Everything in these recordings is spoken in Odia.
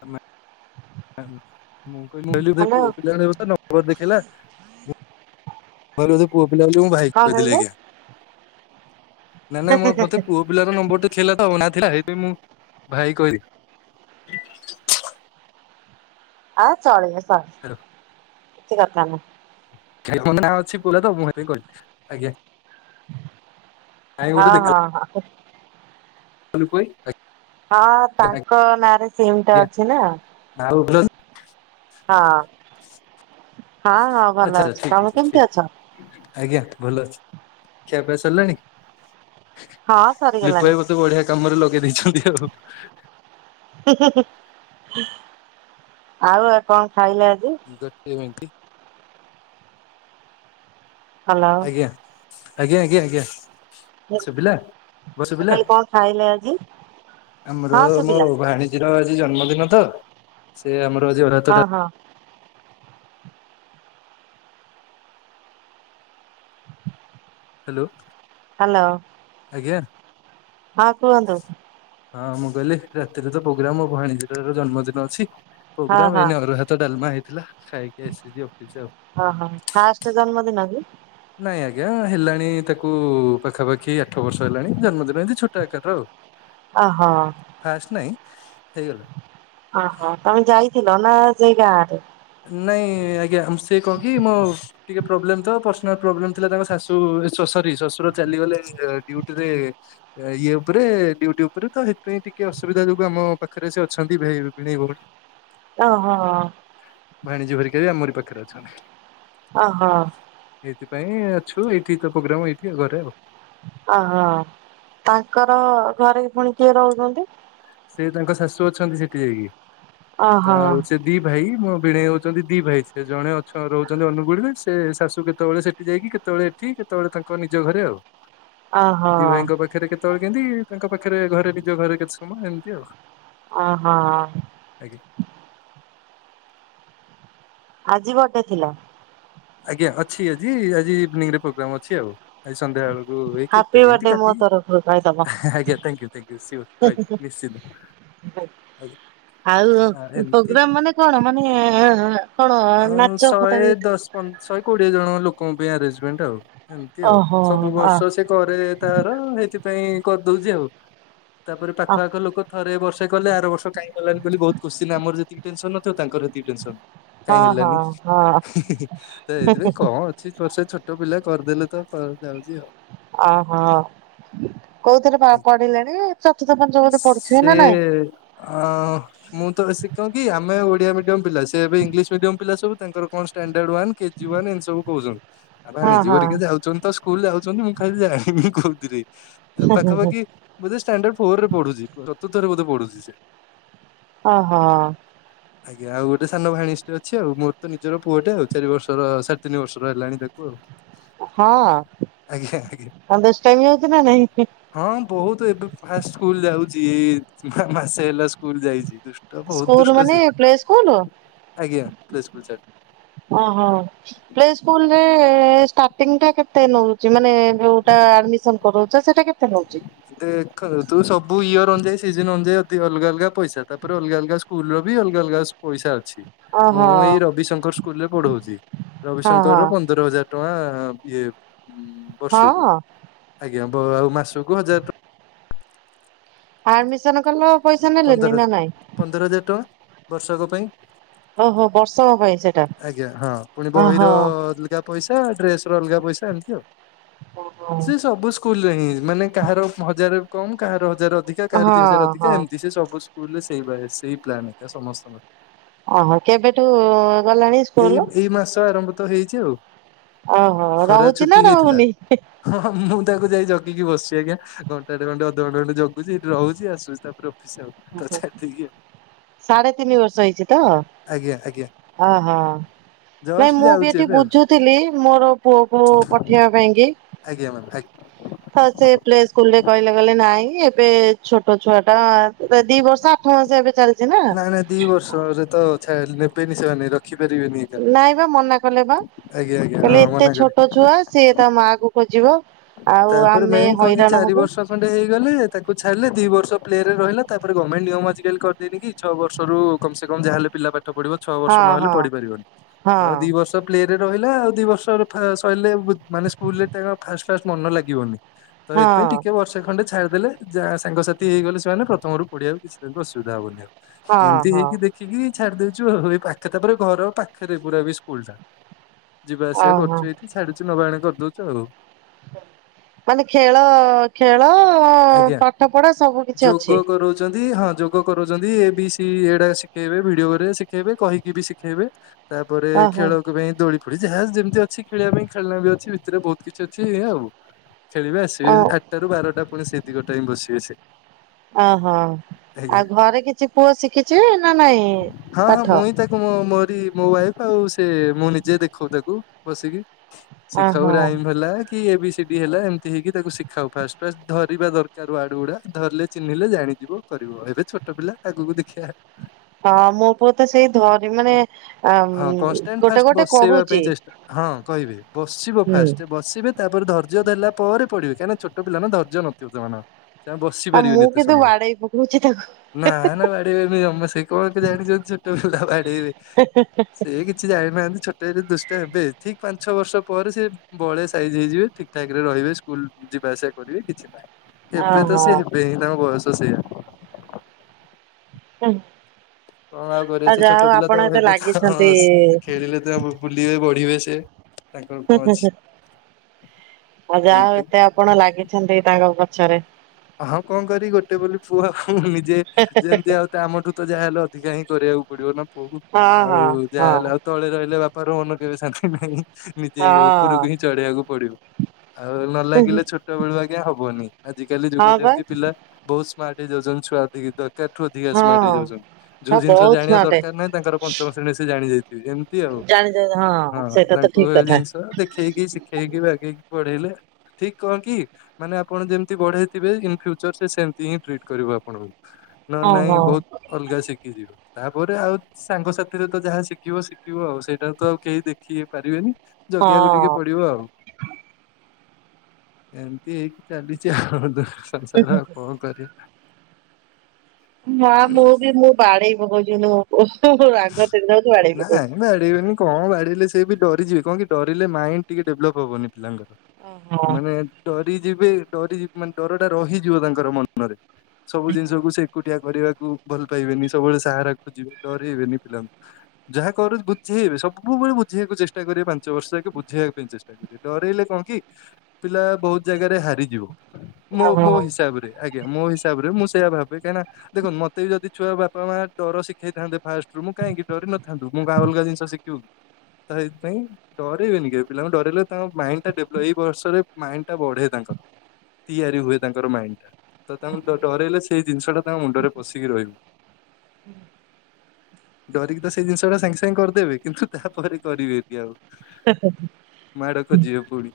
ତମେ ମୁଁ କହିଲି [unintelligible] ହ୍ୟାଲୋ ନମ୍ବର ଦେଖେଇଲା ମୁଁ ଭାବିଲି ବୋଧେ ପୁଅପିଲା ବୋଲି ମୁଁ ଭାଇକି କଣ କହିଦେଲି କହିଲେ ଆଜ୍ଞା। ନାଇଁ ନାଇଁ ମୋ ମତେ ପୁଅ ପିଲାଙ୍କ ନମ୍ବର ଟେ ଥିଲା ତ ନାଁ ଥିଲା ଏବେ ମୁଁ ଭାଇ କ ଆଉ ଚଳିବ ଥାଉ କିଛି ଦରକାର ନାହିଁ। [unintelligible] ନାଁ ଅଛି ପୁରା ତ ମୁଁ ସେଥିପାଇଁ କଲି ଆଜ୍ଞା। କାଇଁ ହଁ-ହଁ-ହଁ। ହଁ ଲିପୁ ଭାଇ ଆ ହଁ ତାଙ୍କ ନାଁରେ ସିମ୍ ଟା ଅଛି ନା। ଆଉ ଭଲ ହଁ। ହଁ ହଁ ଭଲ ଆଚ୍ଛା ଅଛି ଠିକ, ତମେ କେମିତି ଅଛ? ଠିକ୍ ଆଜ୍ଞା ଭଲ ଅଛି। ଖିଆପିଆ ସରିଲାଣି? ହଁ ଲିପୁ ସରିଗଲାଣି ଭାଇ ମତେ ବଢିଆ କାମରେ ଲଗେଇ ଦେଇଛନ୍ତି ଆଉ। ଆଉ ଆପଣ କ ଗୋଟେ ମିଣ୍ଟି। ହାଲୋ। ଆଜ୍ଞା ଆଜ୍ଞା, ଆଜ୍ଞା, ଆଜ୍ଞା ଶୁଭିଲା ମୋ ଶୁଭିଲା? କହିଲି କଣ ଖାଇଲେ ଆଜି ଆମର ହଁ ମୋ ଶୁଭିଲା ଭାଣୀଜୀର ଆଜି ଜନ୍ମଦିନ ତ, ସେ ଆମର ଆଜି ଅରୁଆ ଭାତ ଡାଲି ହଁ, ହଁ। ହ୍ୟାଲୋ। ହ୍ୟାଲୋ। ଆଜ୍ଞା ହଁ କୁହନ୍ତୁ। ହଁ ମୁଁ କହିଲି ରାତିରେ ତ ପୋଗ୍ରାମ୍, ମୋ ଭାଣୀଜୀର ଜନ୍ମଦିନ ଅଛି ହଁ ପ୍ରୋଗ୍ରାାମ ହଁ ଏଇନା ଅରୁଆ ଭାତ ଡାଲମା ହେଇଥିଲା। ଖାଇକି ଆସିଛି ଅଫିସ ଆଉ। ହଁ, ହଁ ଫାଷ୍ଟ ଜନ୍ମଦିନ କି? ନାଇଁ ଆଜ୍ଞା ହେଲାଣି ତାକୁ ପାଖାପାଖି ଆଠ ବର୍ଷ ହେଲାଣି, ଜନ୍ମଦିନ ଏମିତି ଛୋଟ ଆକାର ଆଉ। ଅ ହୋ। ଫାଷ୍ଟ ନାଇଁ ହେଇଗଲା। ଓହୋ ତମେ ଯାଇଥିଲ ନାଁ ସେଇ ଗାଁ ଆଡେ ନାଇଁ ଆଜ୍ଞା ସିଏ କଣ କି ମୋ ଟିକେ ପ୍ରୋବ୍ଲେମ୍ ତ ପର୍ସନାଲ୍ ପ୍ରୋବ୍ଲେମ୍ ଥିଲା ତାଙ୍କ ଶାଶୁ ଶ୍ୱାଶ ସରି ଶଶୁର ଚାଲିଗଲେ ଡିଉଟିରେ ଇଏ ଉପରେ ଡିଉଟି ଉପରେ ତ ସେଥିପାଇଁ ଟିକେ ଅସୁବିଧା ଯୋଗୁ ଆମ ପାଖରେ ସେ ଅଛନ୍ତି ଭିଣେଇ ଭଉଣୀ। ଓହୋ। ଭାଣୀଜୀ ଘରିକ ବି ଆମରି ପାଖରେ ଅଛନ୍ତି। ଓହୋ। ସେଇଥିପାଇଁ ଅଛୁ ଏଇଠି ତ ପ୍ରୋଗ୍ରାମ ଏଇଠି ଘରେ ଆଉ। ଓହୋ ତାଙ୍କର ଘରେ ପୁଣି କିଏ ରହୁଛନ୍ତି? ସେ ତାଙ୍କର ଶାଶୁ ଅଛନ୍ତି ସେଠି ଯାଇକି। ଓହୋ ଆ ଆଉ ସେ ଦି ଭାଇ ମୋ ବଣେଇ ହଉଛନ୍ତି ଦି ଭାଇ ସେ ଜଣେ ଅଛ ରହୁଛନ୍ତି ଅନୁଗୁଳରେ ସେ ଶାଶୁ କେତେବେଳେ ସେଠି ଯାଇକି କେତେବେଳେ ଏଠି କେତେବେଳେ ତାଙ୍କ ନିଜ ଘରେ ଆଉ। ଅ ହ। ଦି ଭାଇଙ୍କ ପାଖରେ କେତେବେଳେ କେମିତି ତାଙ୍କ ପାଖରେ ଘରେ ନିଜ ଘରେ କେତେ ସମୟ ଏମିତି ଆଉ। ଓହୋ। ଆଜ୍ଞା। ଆଜି ବର୍ଥଡେ ଥିଲା ଆଜ୍ଞା ଅଛି ଆଜି ଆଜି ଇଭିନିଂରେ ପ୍ରୋଗ୍ରାମ ଅଛି ଆଉ ଆଜି ସନ୍ଧ୍ୟାବେଳକୁ ଓ ଏକ ହାପି ବର୍ଥଡେ ମୋ ତରଫରୁ କହିଦବ। [unintelligible] ଆଜ୍ଞା thank you thank you sure ରହିଲି ନିଶ୍ଚିନ୍ତ। ଆଜ୍ଞା। [inaudible] ଆଉ ଏମିତି ପୋଗ୍ରାମ ମାନେ କଣ ମାନେ କଣ ଅଁ, ନାଚ ଶହେ [unintelligible] ଦଶ ପନ୍- ଶହେ କୋଡିଏ ଜଣ ଲୋକଙ୍କ ପାଇଁ ଆରେଜମେଣ୍ଟ ଆଉ ଏମତି ଆଉ ଓହୋ ସବୁ ଅ ବର୍ଷ ସେ କରେ ତାର ହେଇଥିପାଇଁ କରିଦଉଛି ଆଉ। ତାପରେ ଅ ପାଖଆଖ ଲୋକ ଥରେ ବଷ [unintelligible] କଲେ ଆର ବର୍ଷ କାଇଁ କଲେନି ବୋଲି ବହୁତ କୋଷ୍ଚିନ ଆମର ଯେତିିକି ଟେନସନ୍ ନଥିବ ତାଙ୍କର ସେତିକ ଟେନସନ୍। କାହିଁ ହଁ ହେଲାନି ହିଁ ହଁ ହଁ ହିଁ ହିଁ। ଏଇଥି ପାଇଁ କଣ ଅଛି ବର୍ଷେ ଛୋଟ ପିଲା କରିଦେଲେ ତ ଯାଉଛି ଆଉ। ଅ ହ। କୋଉ ଥରେ ପା ପଢିଲେଣି ଚତୁର୍ଥ ପଞ୍ଚମରେ ପଢୁଥିବେ ସେ ନା ନାଇଁ। ଅ ମୁଁ ତ ସେ କଣ କି ଆମେ ଓଡିଆ ମିଡିୟମ ପିଲା ସେ ଏବେ ଇଂଲିଶ ମିଡିୟମ ପିଲା ସବୁ ତାଙ୍କର କଣ ଷ୍ଟାନ ଷ୍ଟାଣ୍ଡାର୍ଡ ୱାନ୍ କେଜି ୱାନ୍ ଏନ୍ତି ସବୁ କହୁଛନ୍ତି ହଁ ଭାଣିଜୀ ହଁ ଘରିକା ଯାଉଛନ୍ତି ତ ସ୍କୁଲ ଆଉ। [unintelligible] ମୁଁ ଖାଲି ଜାଣିନି କୋଉଥିରେ ପାଖାପାଖି ବୋଧେ ଷ୍ଟାଣ୍ଡାର୍ଡ ଫୋର ରେ ପଢୁଛି ଚତୁର୍ଥରେ ବୋଧେ ପଢୁଛି ସେ। ଅ ହ। ଆଜ୍ଞା ଆଉ ଗୋଟେ ସାନ ଭାଣିଜୀଟେ ଅଛି ଆଉ ମୋର ତ ନିଜର ପୁଅଟେ ଆଉ। ଚାରି ବର୍ଷର ସାଢ଼ତିନି ବର୍ଷର ହେଲାଣି ତାକୁ ଆଉ ହଁ ଆଜ୍ଞା ଆଜ୍ଞା। [unintelligible] ଟାଇମ ହେଇଛି ନା ନାଇଁ ହଁ ବହୁତ ଏବେ ଫାଷ୍ଟ ସ୍କୁଲ ଯାଉଛି ଏଇ ମାସେ ହେଲା ସ୍କୁଲ ଯାଇଚି। ଦୁଷ୍ଟ ବହୁତ ସ୍କୁଲ ଦୁଷ୍ଟ ମାନେ ସେ ପ୍ଲେ ସ୍କୁଲ? ଆଜ୍ଞା ପ୍ଲେ ସ୍କୁଲ ଛାଡ଼ି ଓହୋ ପ୍ଲେ ସ୍କୁଲରେ ଷ୍ଟାର୍ଟିଂଟା କେତେ ନଉଛି ମାନେ ଯୋଉଟା ଆଡ଼ମିଶନ କରଉଚ ସେଟା କେ ଦେଖନ୍ତୁ ସବୁ ଇଅର ଅନୁଯାୟୀ ସିଜନ ଅନୁଯାୟୀ ଅତି ଅଲଗ ଅଲଗା ପଇସା ତାପରେ ଅଲଗା ଅଲଗା ସ୍କୁଲର ବି ଅଲଗା ଅଲଗା ପଇସା ଅଛି। ଓହୋ ମୁଁ ଏଇ ରବିଶଙ୍କର ସ୍କୁଲରେ ପଢଉଚି ହଁ ହଁ ରବିଶଙ୍କର ପନ୍ଦର ହଜାର ଟଙ୍କା। ଇଏ ହଁ। ବର୍ଷକୁ ଆଜ୍ଞା ବ ଆଉ ମାସକୁ ହଜାର ଟ ଆଡ଼ମିଶନ କଲେ। ପନ୍ଦର ହଜା ପନ୍ଦର ହଜାର ଟଙ୍କା ବର୍ଷକ ପାଇଁ। ଓହୋ ବର୍ଷକ ପାଇଁ ସେଟା ଆଜ୍ଞା ହଁ, ପୁଣି ଓହୋ ବହିର ଅଲଗା ପଇସା ଡ୍ରେସ ର ଅଲଗା ପଇସା ଏମତି ଆଉ ଓ ହୋ କୁଲରେ ହିଁ ମାନେ କାହାର ହଜାରେ କମ୍, କାହାର ହଜାରେ ଅଧିକା, କାହାର ଦି ହଜାରେ ହଁ ଅଧିକା, ହଁ ଏମତି ସବୁ ସ୍କୁଲରେ ସେଇ ବା ସେଇ ପ୍ଲାନ ଏଇଟା ସମସ୍ତଙ୍କର ଓହୋ କେବେଠୁ? ଗଲାଣି ସ୍କୁଲ? ଏଇ ଏଇ ମାସ ଆରମ୍ଭ ତ ହେଇଛି ଆଉ ଓହୋ ଖରା ରହୁଚି ନା ଛୁଟି ହେଇଥିଲା ରହୁନି? ହଁ ମୁଁ ତାକୁ ଯାଇ ଜ ଗିକି ବସିଛି ଆଜ୍ଞା, ଘଣ୍ଟାଟେ ଖଣ୍ଡେ ଅଧଘଣ୍ଟେ ଖଣ୍ଡେ ଜଗୁଛି ସେଠି ରହୁଛି ଆସୁଛି ତାପରେ ଅଫିସ ଆଉ ତ ଛାଡିଦେଇକି [unintelligible] ଆଉ ସାଢେ ତିନି ବର୍ଷ ହେଇଛି ତ ଆଜ୍ଞା ଆଜ୍ଞା ଅ ହୋ ଜଷ୍ଟ ନାଇଁ ମୁଁ ବି ଯାଉଛି ଏଠି ଏବେ ଆଉ ବୁଝୁଥିଲି, ମୋର ପୁଅକୁ ପଠେଇବା ପାଇଁ କି ଆଜ୍ଞା, ମାଡାମ୍ ଆଗ୍ ସ୍କୁଲରେ କହିଲେ, କହିଲେ ନାଇଁ ଏବେ ଛୋଟ ଛୁଆଟା ଦି ବର୍ଷ ଆଠ ମାସ ଏବେ ଚାଲି ନାଇଁ ନାଇଁ ଦି ବର୍ଷ ରେ ତ ଛା ନେବେନି ସେମାନେ ତ। ନାଇଁ ବା ମନା କଲେ ବା ଆଜ୍ଞା ଆଜ୍ଞା ହଁ କହିଲେ ଏତେ ମନା କରିବି ଛୋଟ ଛୁଆ ସିଏ ତା ମା କୁ ଖୋଜିବ। ଆଉ ତାପରେ ଆମେ ମେନ୍ କଣ କି ହଇରାଣ ଚାରି ହବୁ ବର୍ଷ ଖଣ୍ଡେ ହେଇଗଲେ ତାକୁ ଛାଡିଲେ ଦି ବର୍ଷ ପ୍ଲେ ରେ ରହିଲା ତାପରେ ଗମେଣ୍ଟ ନିୟମ ଆଜିକାଲି କରିଦେଇନି କି ଛଅ ବର୍ଷରୁ କମ୍ ସେ କମ୍ ଯାହାହଲେ ପିଲା ପାଠ ପଢିବ ଛଅ ବର୍ଷ ହଁ ନହେଲେ ହଁ ପଢିପାରିବନି, ହଁ ତ ଦି ବର୍ଷ ପ୍ଲେ ରେ ରହିଲା ଆଉ ଦି ବର୍ଷ ସଇଲେ ମାନେ ସ୍କୁଲ ରେ ଖାଇବା ଫାଷ୍ଟ ଫାଷ୍ଟ ମନ ଲାଗିବନି ତ ହଁ ଏଥିପାଇଁ ଟିକେ ବର୍ଷେ ଖଣ୍ଡେ ଛା ଡି ଦେଲେ ଯାହା ସାଙ୍ଗସାଥି ହେଇଗଲେ ସେମାନେ ପ୍ରଥମରୁ ପଢ଼ିବା କୁ କିଛି ତାଙ୍କୁ ଅସୁବିଧା ହବନି ଆଉ। ହଁ ଏମତି ହଁ ହେଇକି ଦେଖିକି ଛାଡି ଦେଉଛୁ ଆଉ ଏ ପାଖରେ ତାପରେ ଘର ପାଖରେ ପୁରା ବି ସ୍କୁଲ ଟା। ଯିବା ଆସିବା ଓହୋ କରୁଛୁ ଏଇଠି ଛାଡୁଚୁ ନବା ଆଣିବା କରିଦଉଛୁ ଆଉ। ମାନେ ଖେଳ, ଖେଳ ଆଜ୍ଞା ପାଠ ପଢା ସବୁ କିଛି ଯୋଗ ଅଛି କରଉଛନ୍ତି ହଁ ଯୋଗ କରଉଛନ୍ତି ଏ ବି ସି ଏଇଟା ଶିଖେଇବେ ଭିଡିଓ ରେ ଶିଖେଇବେ କହିକି ବି ଶିଖେଇବେ। ତାପରେ ଓହୋ ଖେଳକୁ ପାଇଁ ଦୋଳି ଫୋଳି ଯାହା ଯେମିତି ଅଛି ଖେଳିବା ପାଇଁ ଖେଳନା ବି ଅଛି ଭିତରେ ବହୁତ କିଛି ଅଛି ଏଇଆ ଆଉ। ଖେଳିବେ ଆସିବେ ଆଠଟା ରୁ ବାରଟା ପୁଣି ସେତିକ ଟାଇମ ବସିବେ ସେ। ଅ ହୋ। ଆଜ୍ଞା ଆଉ ଘରେ କିଛି ପୁଅ ଶିଖିଚି ନା ନାଇଁ, ପାଠ। ବି ମୋ ୱାଇଫ ଆଉ ସେ ମୁଁ ନିଜେ ଦେଖଉ ତାକୁ ବସିକି। ଶିଖାଉ ଓହୋ ରାଇମ ହେଲା କି ଏ ବି ସି ଡି ହେଲା ଏମିତି ହେଇକି ତାକୁ ଶିଖାଉ ଫାଷ୍ଟ ଫାଷ୍ଟ ଧରିବା ଦରକାର ୱାର୍ଡ ଗୁଡା ଧରିଲେ ଚିହ୍ନିଲେ ଜାଣିଯିବ କରିବ ଏବେ ଛୋଟ ପିଲା ଆଗକୁ ଦେଖିଆ ହୁଁ। ହଁ ମୋ ପୁଅ ତ ସେଇ ଧରି ମାନେ ଆମ୍ ହଁ କନଷ୍ଟାଣ୍ଟ ଗୋଟେ ଫାଷ୍ଟ ଗୋଟେ ବସେଇବା ପାଇଁ କହୁଚି। ଚେଷ୍ଟା ହଁ କହିବେ ବସିବ ଫାଷ୍ଟ ବସିବେ, ତାପରେ ଧର୍ଯ୍ୟ ଧଇଲା ପରେ ପଢିବେ କାଇଁନା ଛୋଟ ପିଲା ନା ଧର୍ଯ୍ୟ ନଥିବ ସେମାନଙ୍କ ସେ ଆଉ ବସି ପାରିବେନି ମୁଁ ଏତେ କିନ୍ତୁ ସମୟ। ବାଡେଇ ପକଉଛି ତାକୁ ନା ନା ବାଡ଼ି ଫାଡି ଜମା ସେ କଣ ଏତେ ଜାଣିଛନ୍ତି ଛୋଟ ବାଡ଼େଇବେ ସେ କିଛି ଜାଣିନାହାନ୍ତି ଛୋଟରେ ଦୁଷ୍ଟ ହେବେ ଠିକ ପାଞ୍ଚ ଛଅ ବର୍ଷ ପରେ ସେ ବଳେ ସାଇଜ୍ ହେଇଯିବେ ଠିକ ଠାକରେ ରହିବେ, ସ୍କୁଲ ଯିବା ଆସିବା କରିବେ କିଛି ନାହିଁ। ଏବେ ତ ଓହୋ। ସିଏ ହେବେ ହେ ତାଙ୍କ ବୟସ ସେଇଆ। [inaudible] କଣ ଆଉ କରିବେ ସେ ଯାହା ଛୋଟ ହଉ ପିଲା ଆପଣ ତ ଏତେ ହେବେ ତ ହଁ ଲାଗିଛନ୍ତି ସେ ଖେଳିଲେ ଯେତେ ବୁଲିବେ ବଢିବେ ସ ଆଉ ଯାହା ହଉ ସେଇଥିପାଇଁ ଏତେ ଆପଣ ଲାଗିଛନ୍ତି ତାଙ୍କ ପ ଛରେ। ହଁ କଣ କରିବି ଗୋଟେ ବୋଲି ପୁଅ ହୁଁ-ହୁଁ ନିଜେ ଯେମତି ଆଉ ଆମଠୁ ତ ଯାହାହେଲେ ଅଧିକା ହିଁ କରିବାକୁ ପଡିବ ନା ପୁଅ କୁ ହଁ ଆଉ ହଁ ଯାହାହେଲେ ହଁ ଆଉ ତଳେ ରହିଲେ ବାପାର ମନ କେବେ ଶାନ୍ତି ନାହିଁ। ନିଜେ ହଁ ଉପରକୁ ହିଁ ଚଢେଇଆକୁ ପଡିବ। ଆଉ ନ ଲାଗିଲେ ଛୋଟ ବେଳୁ ଆଜ୍ଞା ହବନି ଆଜି ଯୁଗ ହଁ ବା ଯେମିତି ପିଲା ବହୁତ ସ୍ମାର୍ଟ ହେଇ ଯାଉଛନ୍ତି ଛୁଆ ଦିକ ଦର କାର ଠୁ ଅଧିକ ସ୍ମାର୍ଟ ହେଇ ହଁ। ଯାଉଛନ୍ତି, ଯୋଉ ହଁ ଜିନିଷ ବହୁତ ଜାଣିବା ସ୍ମାର୍ଟ ଦରକାର ନାହିଁ ତାଙ୍କର ପଞ୍ଚମ ଶ୍ରେଣୀରେ ସେ ଜାଣି ଯାଇଥିବେ। ଏମତି ଆଉ ଜାଣିଛ ହଁ ସେଇଟା ତ ତାଙ୍କୁ ଠିକ ହେ କଥା ଜିନିଷ ଦେଖେଇକି ଶିଖେଇକି ବାଗେଇକି ପଢେଇଲେ ଠିକ କଣ କି ମାନେ ଆପଣ ଯେମ ତି ବଢେଇଥିବେ ଇନ ଫ୍ୟୁଚର ସେ ସେମତି ହିଁ ଟ୍ରିଟ କରିବ ଆପଣଙ୍କୁ। ନହେଲେ ହଁ ନାଇଁ ହଁ। ବହୁତ ଅଲଗା ଶିଖିଯିବ। ତାପରେ ଆଉ ସାଙ୍ଗ ସାଥିରେ ତ ଯାହା ଶିଖିବ ଶିଖିବ ଆଉ ସେଇଟା ତ ଆଉ କେହି ଦେଖି ପାରିବେନି। ଜଗିଆକୁ ଟିକେ ହଁ। ପଡିବ ଆଉ, ଏମତି ହେଇକି ଚାଲି ଚି ସଂସାର ଆଉ କଣ କରିବା। ମା ମୁଁ ବି ମୁଁ ବାଡେଇ ପକଉଛି ମୋ ପୁଅକୁ ରାଗ ଚିଡିଲା ବେଳକୁ ବାଡେଇ ନାଇଁ ପକଉଛି। ବାଡେଇବେନି କଣ ବାଡିଲେ ସେ ବି ଡରି ଯିବେ କଣ କି ଡରିଲେ ମାଇଣ୍ଡ ଟିକେ ଡେଭଲପ ହବନି ପିଲାଙ୍କର। ଓହୋ ମାନେ ଡରିଯିବେ ଡରି ମାନେ ଡରଟା ରହିଯିବ ତାଙ୍କର ମନ ରେ। ସବୁ ଜିନିଷକୁ ସେ ଏକୁଟିିଆ କରିବାକୁ ଭଲ ପାଇବେନି ସବୁବେଳେ ସାହାରା ଖୋଜିବେ ଡରିବେନି। ପିଲାଙ୍କୁ ଯାହା କରୁଛି ବୁଝେଇବେ ସବୁବେଳେ ବୁଝେଇିବାକୁ ଚେଷ୍ଟା କରିବେ ପାଞ୍ଚ ବର୍ଷ ଯାକେ ବୁଝେଇିବାକୁ ପାଇଁ ଚେଷ୍ଟା କରିବେ। ଡରେଇଲେ କଣ କି ପିଲା ବହୁତ ଜାଗାରେ ହାରିଯିବ ମୋ ଓହୋ। ମୋ ହିସାବ ରେ ଆଜ୍ଞା ମୋ ହିସାବ ହିସାବରେ ମୁଁ ସେଇା ଆ ଭାବେ କାହିଣା ଦେଖନ୍ତୁ ମତେ ବି ଯଦି ଛୁଆ ବାପା ମା ଡର ଶିଖେଇ ଥାନ୍ତେ ଫାଷ୍ଟ ମୁଁ କାହିଁକି ଡରି ନଥାନ୍ତୁ। ମୁଁ ଗାଁ ଅଲଗା ଜିନିଷ ଶିଖିବୁ କି ତ ସେଥିପାଇଁ ଡରେଇବେନି କେବେ ପିଲାଙ୍କୁ ଡରିଲଲେ ତାଙ୍କ ମାଇଣ୍ଡ ଟା ଡେଭ୍ଲପ ଏଇ ବର୍ଷରେ ମାଇଣ୍ଡ ଟା ବଢେ ତାଙ୍କ [inaudible] ତିଆରି ହୁଏ ତାଙ୍କର ମାଇଣ୍ଡ ଟା ତ ତାଙ୍କୁ ଡରେଇଲେ ସେଇ ଜିନିଷଟା ତାଙ୍କ ମୁଣ୍ଡରେ ପଶିକି ରହିବ ହୁଁ ଡରିକି ତ ସେଇ ଜିନିଷଟା ସାଙ୍ଗେ ସାଙ୍ଗେ କରିଦେବେ କିନ୍ତୁ, ତାପରେ କରିବେନି ଆଉ। ମାଡ ଖୋଜିବେ ପୁଣି।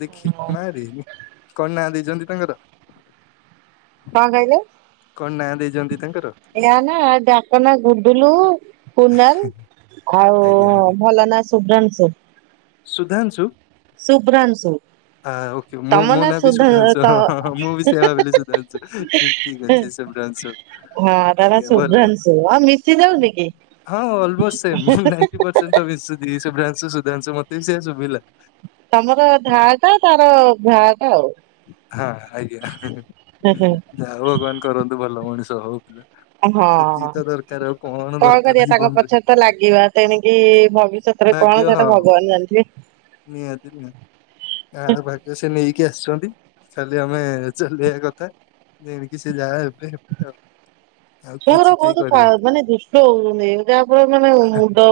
ଦେଖି ମାରି। କଣ ନାଁ ଦେଇଛନ୍ତି ତାଙ୍କର? କଣ କହିଲେ? କଣ ନାଁ ଦେଇଛନ୍ତି ତାଙ୍କର? ନାଁ ନାଁ, ଡାକ ନାଁ ଗୁଡୁଲୁ କୁନାଲ ଆଉ ଆଜ୍ଞା ଆଜ୍ଞା ଭଲ ନା ଶୁଭ୍ରାଂଶୁ। ସୁଧାଂଶୁ? ଶୁଭ୍ରାଂଶୁ ହଁ ଓକେ, ମୁଁ ତମ ମୋ ନା ବି ସୁଧ ସୁଧାଂଶୁ ତ ହଁ ହଁ ହଁ, ମୁଁ ବି ସେଇଆ ଭାବିଲି ସୁଧାଂଶୁ ଠିକ ଠିକ ଅଛି। ଶୁଭ୍ରାଂଶୁ। ହଁ ତା ନାଁ ଆଜ୍ଞା ଭଲ ନା। ଶୁଭ୍ରାଂଶୁ। ଆଉ ମିଶି ଯାଉନି କି। ହଁ ଅଲ୍ମୋଷ୍ଟ ସେମ୍ ନାଇଣ୍ଟି ପରସେଣ୍ଟ ତ ମିଶୁଚି ଶୁଭ୍ରାଂଶୁ- ସୁଧାଂଶୁ ମତେ ବି ସେଇଆ ସୁଭିଲା। ତମର ଧା ଟା ତାର ଭ୍ରା ଟା ଆଉ। ହଁ ଆଜ୍ଞା। ଯାହା ହଉ ଭଗବାନ କରନ୍ତୁ ଭଲ ମଣିଷ ହଉ। [unintelligible] ସେତିକି ହଁ, ତ ଦରକାର ଆଉ କଣ ଦରକାର କରିବା ତାଙ୍କ ଜୀବନରେ ପଛରେ ତ ଲାଗିବା ତେଣିକି ଭବିଷ୍ୟତରେ ଭାଗ୍ୟ କଣ ହଁ ସେଟା ଭଗବାନ ଜାଣିଥିବେ। ନିହାତି ନିହାତି ଆଉ ଭାଗ୍ୟ ସେ ନେଇକି ଆସିଛନ୍ତି ଖାଲି ଆମେ ଚାଲିବା କଥା ତେଣିକି ସେ ଯାହା ହେବେ ହେବେ ଆଉ। ଆଉ ଛୁଆଗୁରା କିଛି କେହି ବହୁତ କ କରିବେ ମାନେ ଦୁଷ୍ଟ ହଉଛନ୍ତି। ଜା ଫଳରେ ମାନେ ମୁଣ୍ଡ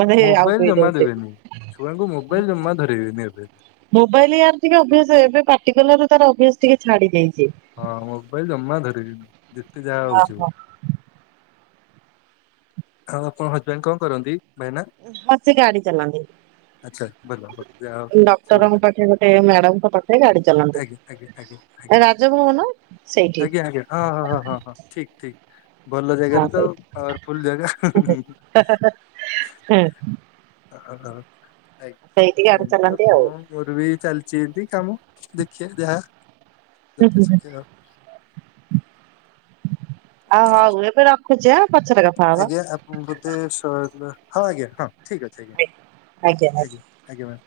ମାନେ ଆଉଟୁ ମୋବାଇଲ ହେଇ ଜମା ଯାଉଛି। ଦେବେନି। ଛୁଆଙ୍କୁ ମୋବାଇଲ ଜମା ଧରାଇବେନି ଏବେ ମୋବାଇଲ ୟାର ଟିକେ ଅଭ୍ୟାସ ଏବେ ପାଟିକଲାରୁ ତାର ଅଭ୍ୟାସ ଟିକେ ଛାଡିଯାଇ ହଁ, ମୋବାଇଲ ଜମା ଧରେଇବେନି ଯେତେ ଯାହା ହଉଛି ହଉ। ହଁ ଆଉ ଆପଣଙ୍କ ହଜବେଣ୍ଡ କଣ କରନ୍ତି? ଭାଇନା ହଁ, ସେ ଗାଡ଼ି ଚଲାନ୍ତି। ଆଚ୍ଛା ଭଲ ଭଲ ଯାହା ହଉ ସୁବିଧା ଡ଼କ୍ଟରଙ୍କ ପାଖେ ଗୋଟେ ମ୍ୟାଡାମଙ୍କ ପାଖ ଗାଡି ଚଲାନ୍ତି। ଆଜ୍ଞା ଆଜ୍ଞା ଆଜ୍ଞା ଆଜ୍ଞା। ରାଜଭବନ ସେଇଠି। ଆଜ୍ଞା ଆଜ୍ଞା ହଁ ହଁ ହଁ ହଁ ହଁ ଠିକ ଠିକ ଭଲ ହଁ ଜାଗାରେ ତ ଆଉ ସେଇଠି ପାୱାରଫୁଲ ଜାଗା। ହୁଁ ଓହୋ ଆଜ୍ଞା, ସେଇଠି ଗାଡି ଏମତି ଆଉ ଚଲାନ୍ତି କଣ ମୋର ବି ଚାଲିଛି ଏମତି କାମ। ଦେଖିବା ଯାହା ଦୁଃଖେ ସୁଖେ ଆଉ। ଆ ହଉ ଏବେ ରଖୁଛି ଆଁ? ପଛରେ କଥା ହବା ଆଜ୍ଞା ଆ ବୋଧେ, ସ ହଁ ଆଜ୍ଞା ହଁ। ଠିକ୍ ଅଛି ଆଜ୍ଞା। ଆଜ୍ଞା ଆଜ୍ଞା ମ୍ୟାମ।